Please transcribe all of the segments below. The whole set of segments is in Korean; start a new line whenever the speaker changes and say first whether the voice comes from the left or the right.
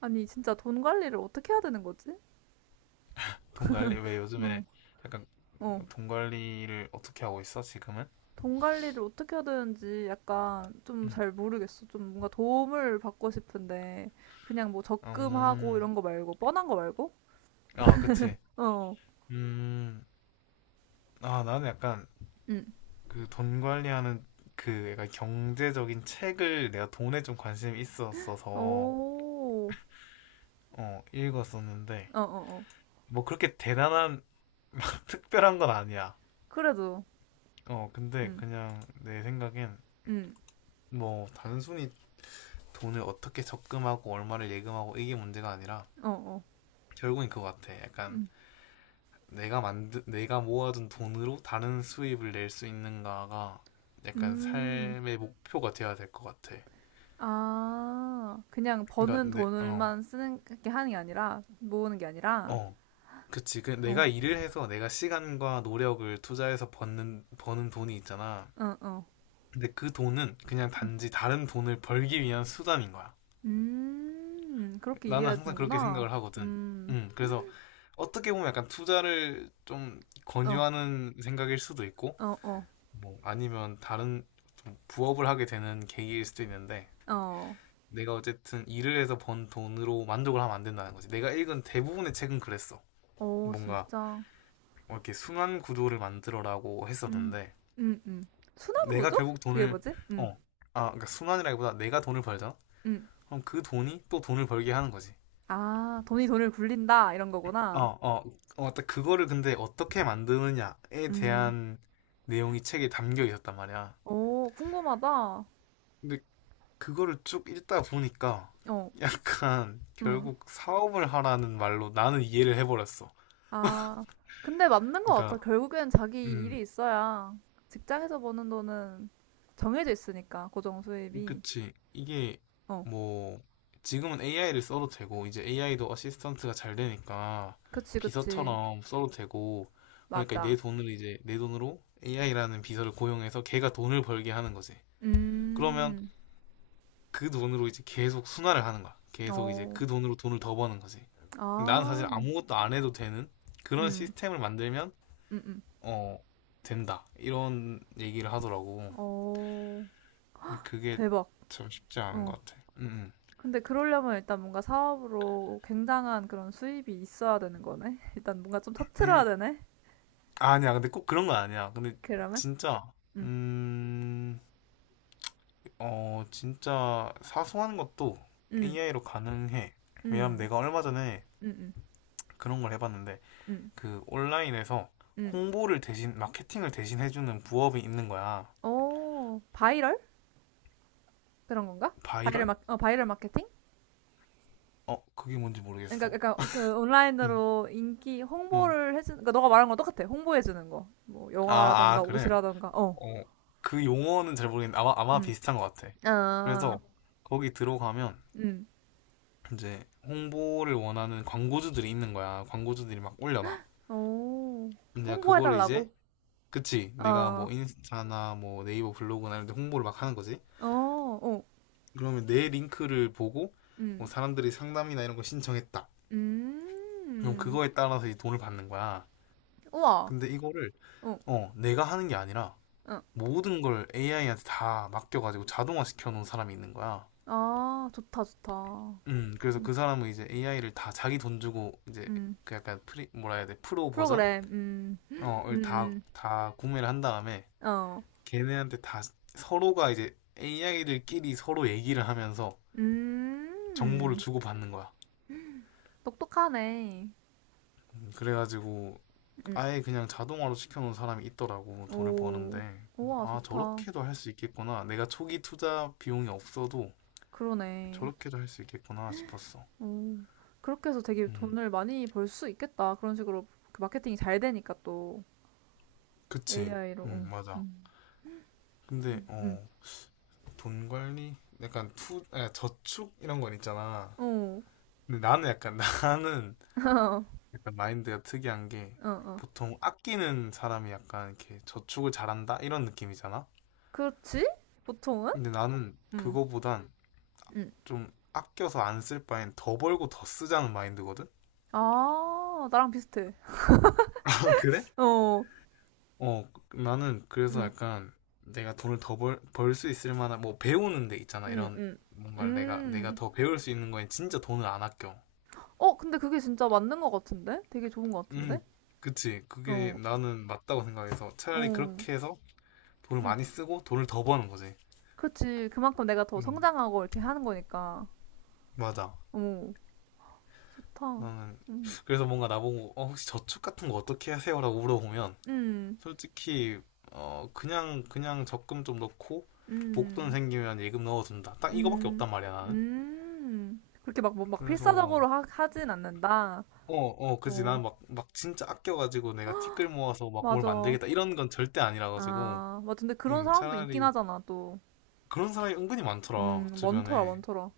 right: 아니, 진짜 돈 관리를 어떻게 해야 되는 거지?
left: 돈 관리 왜
right: 응,
left: 요즘에 약간
right: 어.
left: 돈 관리를 어떻게 하고 있어 지금은?
right: 돈 관리를 어떻게 해야 되는지 약간 좀
left: 응.
right: 잘 모르겠어. 좀 뭔가 도움을 받고 싶은데, 그냥 뭐 적금하고
left: 음,
right: 이런 거 말고, 뻔한 거 말고?
left: 아 그치.
right: 어,
left: 음, 아 나는 약간
right: 응.
left: 그 돈 관리하는 그 약간 경제적인 책을 내가 돈에 좀 관심이 있었어서
right: 오,
left: 읽었었는데
right: 어, 어, 어.
left: 뭐 그렇게 대단한 막 특별한 건 아니야.
right: 그래도,
left: 근데
right: 응,
left: 그냥 내 생각엔
right: 응,
left: 뭐 단순히 돈을 어떻게 적금하고 얼마를 예금하고 이게 문제가 아니라
right: 어, 어,
left: 결국엔 그거 같아. 약간
right: 응,
left: 내가 모아둔 돈으로 다른 수입을 낼 수 있는가가 약간
right: 음.
left: 삶의 목표가 돼야 될 것 같아.
right: 아, 그냥
left: 그러니까
right: 버는
left: 내 어.
right: 돈을만 쓰는 게 하는 게 아니라, 모으는 게 아니라,
left: 어. 그치. 그
right: 어,
left: 내가 일을 해서 내가 시간과 노력을 투자해서 버는 돈이 있잖아.
right: 어, 어.
left: 근데 그 돈은 그냥 단지 다른 돈을 벌기 위한 수단인 거야.
right: 그렇게
left: 나는 항상 그렇게
right: 이해하는구나.
left: 생각을 하거든.
right: 음,
left: 음. 그래서 어떻게 보면 약간 투자를 좀
right: 어,
left: 권유하는 생각일 수도 있고
right: 어, 어,
left: 뭐 아니면 다른 좀 부업을 하게 되는 계기일 수도 있는데
right: 어,
left: 내가 어쨌든 일을 해서 번 돈으로 만족을 하면 안 된다는 거지. 내가 읽은 대부분의 책은 그랬어.
right: 어,
left: 뭔가
right: 진짜.
left: 뭐 이렇게 순환 구조를 만들어라고
right: 음,
left: 했었는데
right: 음, 음.
left: 내가
right: 순환구조?
left: 결국
right: 그게
left: 돈을
right: 뭐지?
left: 어, 아, 그러니까 순환이라기보다 내가 돈을 벌잖아.
right: 음.
left: 그럼 그 돈이 또 돈을 벌게 하는 거지.
right: 아, 돈이 돈을 굴린다, 이런
left: 어,
right: 거구나.
left: 어, 어, 딱 그거를 근데 어떻게 만드느냐에
right: 음,
left: 대한 내용이 책에 담겨 있었단 말이야.
right: 오, 궁금하다.
left: 근데 그거를 쭉 읽다 보니까
right: 어,
left: 약간
right: 음.
left: 결국 사업을 하라는 말로 나는 이해를 해버렸어.
right: 아, 근데 맞는 것 같아.
left: 그러니까,
right: 결국엔 자기
left: 음,
right: 일이 있어야 직장에서 버는 돈은 정해져 있으니까, 고정 수입이.
left: 그치. 이게
right: 어,
left: 뭐, 지금은 AI를 써도 되고, 이제 AI도 어시스턴트가 잘 되니까
right: 그치, 그치.
left: 비서처럼 써도 되고, 그러니까 내
right: 맞아.
left: 돈을 이제, 내 돈으로 AI라는 비서를 고용해서 걔가 돈을 벌게 하는 거지. 그러면
right: 음,
left: 그 돈으로 이제 계속 순환을 하는 거야. 계속 이제
right: 어.
left: 그 돈으로 돈을 더 버는 거지.
right: 아.
left: 나는 사실 아무것도 안 해도 되는 그런
right: 음,
left: 시스템을 만들면
right: 음, 음.
left: 어 된다 이런 얘기를 하더라고.
right: 어,
left: 근데 그게
right: 대박.
left: 참 쉽지 않은
right: 어.
left: 것 같아.
right: 근데 그러려면 일단 뭔가 사업으로 굉장한 그런 수입이 있어야 되는 거네. 일단 뭔가 좀 터트려야
left: 음,
right: 되네.
left: 아니야. 근데 꼭 그런 건 아니야. 근데
right: 그러면?
left: 진짜
right: 음,
left: 음, 어 진짜 사소한 것도
right: 음,
left: AI로 가능해. 왜냐면
right: 음,
left: 내가 얼마 전에
right: 음, 음,
left: 그런 걸 해봤는데
right: 음.
left: 그 온라인에서
right: 음.
left: 홍보를 대신 마케팅을 대신 해주는 부업이 있는 거야.
right: 오, 바이럴? 그런 건가?
left: 바이럴?
right: 어, 바이럴 마케팅?
left: 그게 뭔지
right: 그러니까,
left: 모르겠어.
right: 그러니까 그
left: 응.
right: 온라인으로 인기
left: 응.
right: 홍보를 해주는, 그러니까 너가 말한 거 똑같아. 홍보해주는 거. 뭐
left: 아,
right: 영화라던가
left: 아 그래.
right: 옷이라던가. 어,
left: 어 그 용어는 잘 모르겠는데 아마
right: 음,
left: 비슷한 것 같아.
right: 아,
left: 그래서 거기 들어가면
right: 음.
left: 이제 홍보를 원하는 광고주들이 있는 거야. 광고주들이 막 올려놔.
right: 어,
left: 내가 그거를 이제
right: 홍보해달라고?
left: 그치, 내가
right: 어,
left: 뭐 인스타나 뭐 네이버 블로그나 이런 데 홍보를 막 하는 거지.
right: 어, 어,
left: 그러면 내 링크를 보고 뭐
right: 음,
left: 사람들이 상담이나 이런 거 신청했다. 그럼
right: 음,
left: 그거에 따라서 이 돈을 받는 거야.
right: 우와,
left: 근데 이거를
right: 어,
left: 내가 하는 게 아니라
right: 어,
left: 모든 걸 AI한테 다 맡겨가지고 자동화 시켜놓은 사람이 있는 거야.
right: 아, 좋다, 좋다.
left: 그래서
right: 음,
left: 그 사람은 이제 AI를 다 자기 돈 주고 이제
right: 음,
left: 그 약간 프리 뭐라 해야 돼, 프로 버전
right: 프로그램,
left: 어을 다 다 구매를 한 다음에
right: 어,
left: 걔네한테 다 서로가 이제 AI들끼리 서로 얘기를 하면서 정보를
right: 음,
left: 주고받는 거야.
right: 똑똑하네.
left: 그래가지고
right: 음,
left: 아예 그냥 자동화로 시켜놓은 사람이 있더라고, 돈을 버는데.
right: 오, 우와,
left: 아,
right: 좋다.
left: 저렇게도 할 수 있겠구나, 내가 초기 투자 비용이 없어도
right: 그러네.
left: 저렇게도 할 수 있겠구나 싶었어.
right: 오, 그렇게 해서 되게
left: 음
right: 돈을 많이 벌 수 있겠다. 그런 식으로 그 마케팅이 잘 되니까 또
left: 그치
right: AI로,
left: 맞아. 근데
right: 좀,
left: 어 돈 관리 약간 투, 아, 저축 이런 건 있잖아.
right: 어,
left: 근데 나는 약간 나는
right: 어,
left: 약간 마인드가 특이한 게,
right: 어, 어.
left: 보통 아끼는 사람이 약간 이렇게 저축을 잘한다, 이런 느낌이잖아.
right: 그렇지? 보통은?
left: 근데 나는
right: 응,
left: 그거보단
right: 응.
left: 좀 아껴서 안 쓸 바엔 더 벌고 더 쓰자는 마인드거든?
right: 아, 나랑 비슷해.
left: 아, 그래?
right: 어,
left: 어, 나는 그래서
right: 응,
left: 약간 내가 돈을 더 벌 수 있을 만한, 뭐 배우는 데 있잖아.
right: 응,
left: 이런
right: 응.
left: 뭔가를 내가
right: 음.
left: 더 배울 수 있는 거엔 진짜 돈을 안 아껴.
right: 어, 근데 그게 진짜 맞는 것 같은데? 되게 좋은 것 같은데?
left: 음, 그치. 그게
right: 어,
left: 나는 맞다고 생각해서 차라리
right: 어,
left: 그렇게 해서 돈을
right: 응.
left: 많이 쓰고 돈을 더 버는 거지.
right: 그렇지. 그만큼 내가 더
left: 음,
right: 성장하고 이렇게 하는 거니까.
left: 맞아.
right: 어, 좋다.
left: 나는,
right: 응,
left: 그래서 뭔가 나보고, 어, 혹시 저축 같은 거 어떻게 하세요? 라고 물어보면,
right: 응,
left: 솔직히 그냥 적금 좀 넣고 목돈
right: 응,
left: 생기면 예금 넣어둔다. 딱 이거밖에
right: 응,
left: 없단 말이야 나는.
right: 응 그렇게 막, 뭐, 막
left: 그래서
right: 필사적으로 하진 않는다.
left: 그지. 난
right: 어,
left: 막 막 진짜 아껴가지고 내가 티끌 모아서 막 뭘
right: 맞아.
left: 만들겠다 이런 건 절대 아니라 가지고.
right: 아, 맞아. 근데 그런 사람도 있긴
left: 차라리
right: 하잖아, 또.
left: 그런 사람이 은근히 많더라,
right: 많더라,
left: 주변에.
right: 많더라.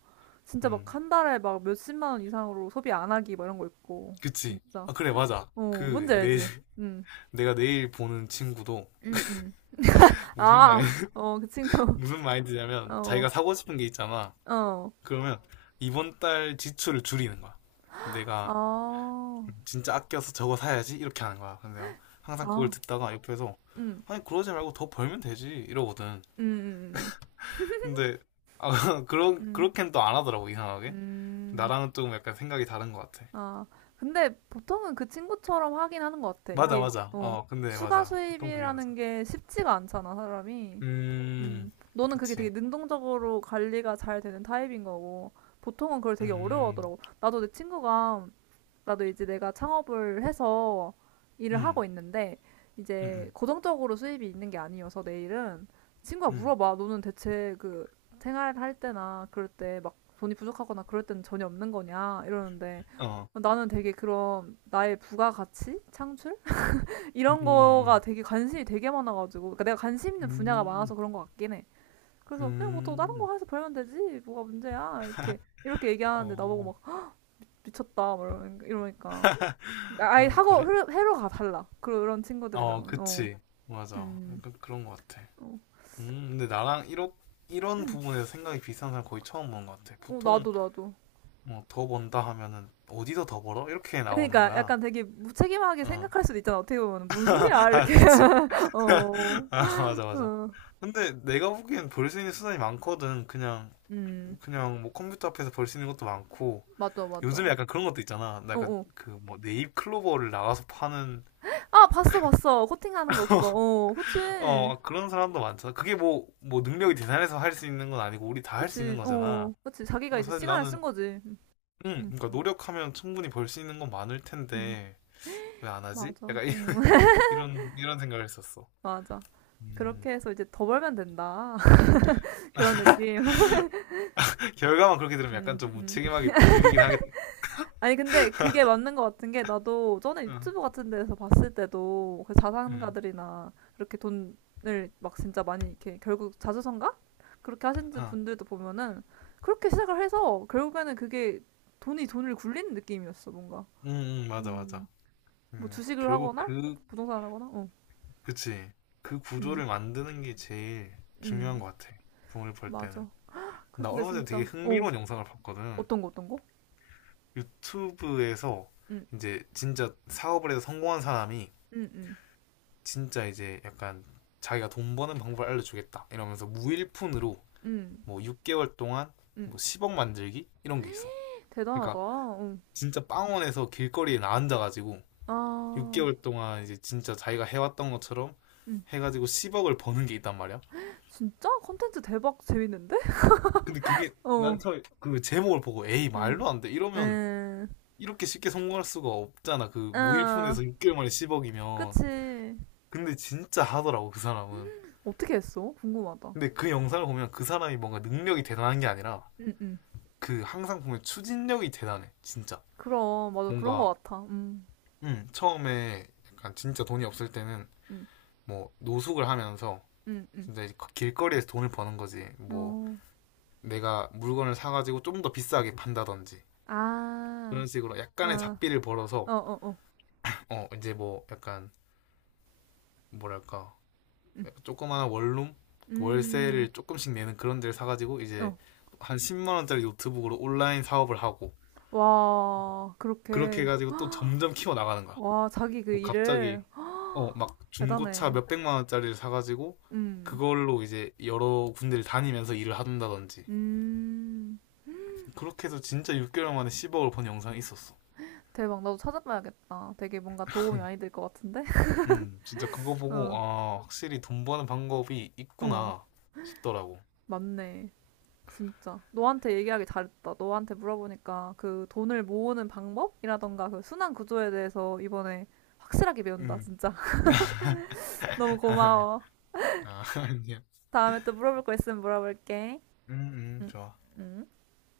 right: 진짜 막
left: 음
right: 한 달에 막 몇십만 원 이상으로 소비 안 하기 막 이런 거 있고.
left: 그치.
right: 진짜.
left: 아 그래 맞아,
right: 어,
left: 그
right: 뭔지
left: 내
right: 알지? 응,
left: 내가 내일 보는 친구도
right: 응, 응.
left: 무슨 마인
right: 아, 어, 그 친구.
left: 무슨 마인드냐면
right: 어,
left: 자기가 사고 싶은 게 있잖아,
right: 어.
left: 그러면 이번 달 지출을 줄이는 거야.
right: 아,
left: 내가 진짜 아껴서 저거 사야지 이렇게 하는 거야. 근데 내가 항상 그걸
right: 아,
left: 듣다가 옆에서
right: 응,
left: 아니 그러지 말고 더 벌면 되지 이러거든.
right: 응, 응,
left: 근데 아, 그런
right: 응. 응,
left: 그렇게는 또 안 하더라고, 이상하게.
right: 응.
left: 나랑은 조금 약간 생각이 다른 것 같아.
right: 아, 근데 보통은 그 친구처럼 하긴 하는 것 같아.
left: 맞아
right: 이게,
left: 맞아.
right: 어,
left: 어 근데
right: 추가
left: 맞아. 보통 그게 맞아.
right: 수입이라는 게 쉽지가 않잖아, 사람이.
left: 음
right: 너는 그게 되게
left: 그치.
right: 능동적으로 관리가 잘 되는 타입인 거고, 보통은 그걸 되게 어려워하더라고.
left: 음
right: 나도 내 친구가, 나도 이제 내가 창업을 해서 일을
left: 음
right: 하고 있는데,
left: 음
right: 이제
left: 음
right: 고정적으로 수입이 있는 게 아니어서 내일은 친구가
left: 음
right: 물어봐. 너는 대체 그 생활할 때나 그럴 때 막 돈이 부족하거나 그럴 때는 전혀 없는 거냐? 이러는데,
left: 어.
right: 나는 되게 그런 나의 부가가치? 창출?
left: 음,
right: 이런 거가
left: 음,
right: 되게 관심이 되게 많아가지고, 그러니까 내가 관심 있는 분야가 많아서
left: 음,
right: 그런 것 같긴 해. 그래서 그냥 뭐 더
left: 음,
right: 다른
left: 음,
right: 거 해서 벌면 되지 뭐가 문제야 이렇게 이렇게 얘기하는데 나보고
left: 어,
right: 막 미쳤다 막 이러니까, 이러니까. 아예
left: 아, 그래?
right: 회로가 달라 그런
left: 어,
right: 친구들이랑은 어,
left: 그치. 맞아.
right: 음,
left: 약간 그런 것 같아.
right: 어,
left: 근데 나랑 이런
right: 음,
left: 부분에서 생각이 비슷한 사람 거의 처음 보는 것 같아.
right: 어
left: 보통,
right: 나도
left: 뭐, 더 번다 하면은, 어디서 더 벌어? 이렇게 나오는
right: 그러니까
left: 거야.
right: 약간 되게 무책임하게
left: 어.
right: 생각할 수도 있잖아 어떻게 보면 뭔 소리야
left: 아,
right: 이렇게
left: 그치.
right: 어,
left: 아, 맞아, 맞아.
right: 어,
left: 근데 내가 보기엔 벌 수 있는 수단이 많거든. 그냥,
right: 음,
left: 뭐 컴퓨터 앞에서 벌 수 있는 것도 많고.
right: 맞아
left: 요즘에
right: 어,
left: 약간 그런 것도 있잖아. 나 약간
right: 어.
left: 그 뭐 네잎 클로버를 나가서 파는
right: 아 봤어 코팅하는 거 그거 어 그치
left: 어 그런 사람도 많잖아. 그게 뭐 뭐 능력이 대단해서 할 수 있는 건 아니고 우리 다 할 수 있는 거잖아.
right: 그치 자기가
left: 근데
right: 이제
left: 사실
right: 시간을
left: 나는
right: 쓴 거지
left: 응,
right: 음,
left: 그러니까 노력하면 충분히 벌 수 있는 건 많을
right: 음,
left: 텐데 왜 안 하지?
right: 맞아
left: 약간 이런 생각을 했었어.
right: 맞아.
left: 음.
right: 그렇게 해서 이제 더 벌면 된다. 그런 느낌.
left: 결과만 그렇게 들으면
right: 음,
left: 약간 좀
right: 음.
left: 무책임하게 들리긴 하겠다.
right: 아니, 근데 그게 맞는 것 같은 게 나도 전에
left: 응,
right: 유튜브 같은 데서 봤을 때도 그
left: 응,
right: 자산가들이나 이렇게 돈을 막 진짜 많이 이렇게 결국 자수성가? 그렇게 하신
left: 아,
right: 분들도 보면은 그렇게 시작을 해서 결국에는 그게 돈이 돈을 굴리는 느낌이었어, 뭔가.
left: 응, 응, 맞아,
right: 음.
left: 맞아.
right: 뭐 주식을
left: 결국
right: 하거나
left: 그,
right: 부동산 하거나, 어.
left: 그치. 그
right: 음,
left: 구조를 만드는 게 제일 중요한
right: 음.
left: 것 같아. 돈을 벌 때는.
right: 맞아.
left: 나
right: 근데
left: 얼마 전에
right: 진짜,
left: 되게
right: 어.
left: 흥미로운 영상을 봤거든.
right: 어떤 거, 어떤 거?
left: 유튜브에서
right: 음,
left: 이제 진짜 사업을 해서 성공한 사람이
right: 음, 음.
left: 진짜 이제 약간 자기가 돈 버는 방법을 알려주겠다 이러면서 무일푼으로
right: 음,
left: 뭐 6개월 동안
right: 음.
left: 뭐 10억 만들기 이런 게 있어.
right: 대단하다.
left: 그러니까
right: 응.
left: 진짜 빵원에서 길거리에 나 앉아가지고
right: 아,
left: 6개월 동안 이제 진짜 자기가 해왔던 것처럼
right: 음.
left: 해가지고 10억을 버는 게 있단 말이야.
right: 진짜? 컨텐츠 대박 재밌는데?
left: 근데 그게 난
right: 어.
left: 처음에 그 제목을 보고 에이
right: 음,
left: 말도 안 돼 이러면
right: 음,
left: 이렇게 쉽게 성공할 수가 없잖아. 그
right: 아,
left: 무일푼에서 6개월 만에 10억이면.
right: 그치.
left: 근데 진짜 하더라고 그 사람은.
right: 어떻게 했어? 궁금하다.
left: 근데 그 영상을 보면 그 사람이 뭔가 능력이 대단한 게 아니라
right: 응 응.
left: 그 항상 보면 추진력이 대단해 진짜.
right: 그럼, 맞아. 그런
left: 뭔가
right: 거 같아.
left: 처음에 약간 진짜 돈이 없을 때는
right: 음,
left: 뭐 노숙을 하면서
right: 음, 음.
left: 진짜 이제 길거리에서 돈을 버는 거지, 뭐
right: 어.
left: 내가 물건을 사가지고 좀 더 비싸게 판다든지
right: 아,
left: 그런 식으로 약간의
right: 아,
left: 잡비를
right: 어,
left: 벌어서
right: 어, 어.
left: 어 이제 뭐 약간 뭐랄까
right: 음,
left: 조그마한 원룸
right: 음,
left: 월세를 조금씩 내는 그런 데를 사가지고 이제
right: 어.
left: 한 10만 원짜리 노트북으로 온라인 사업을 하고
right: 와,
left: 그렇게
right: 그렇게.
left: 해가지고 또 점점 키워 나가는 거야.
right: 와, 자기 그
left: 뭐
right: 일을.
left: 갑자기 막 중고차
right: 대단해.
left: 몇백만 원짜리를 사가지고
right: 음,
left: 그걸로 이제 여러 군데를 다니면서 일을 한다든지
right: 음.
left: 그렇게 해서 진짜 6개월 만에 10억을 번 영상이 있었어.
right: 대박, 나도 찾아봐야겠다. 되게 뭔가 도움이 많이 될 것 같은데?
left: 진짜 그거 보고
right: 어,
left: 아 확실히 돈 버는 방법이
right: 응,
left: 있구나 싶더라고.
right: 맞네. 진짜. 너한테 얘기하기 잘했다. 너한테 물어보니까 그 돈을 모으는 방법이라던가 그 순환 구조에 대해서 이번에 확실하게 배운다,
left: 음,
right: 진짜. 너무
left: 아니야,
right: 고마워.
left: 아, 아니야.
right: 다음에 또 물어볼 거 있으면 물어볼게.
left: 음,
right: 응,
left: 좋아.
right: 응.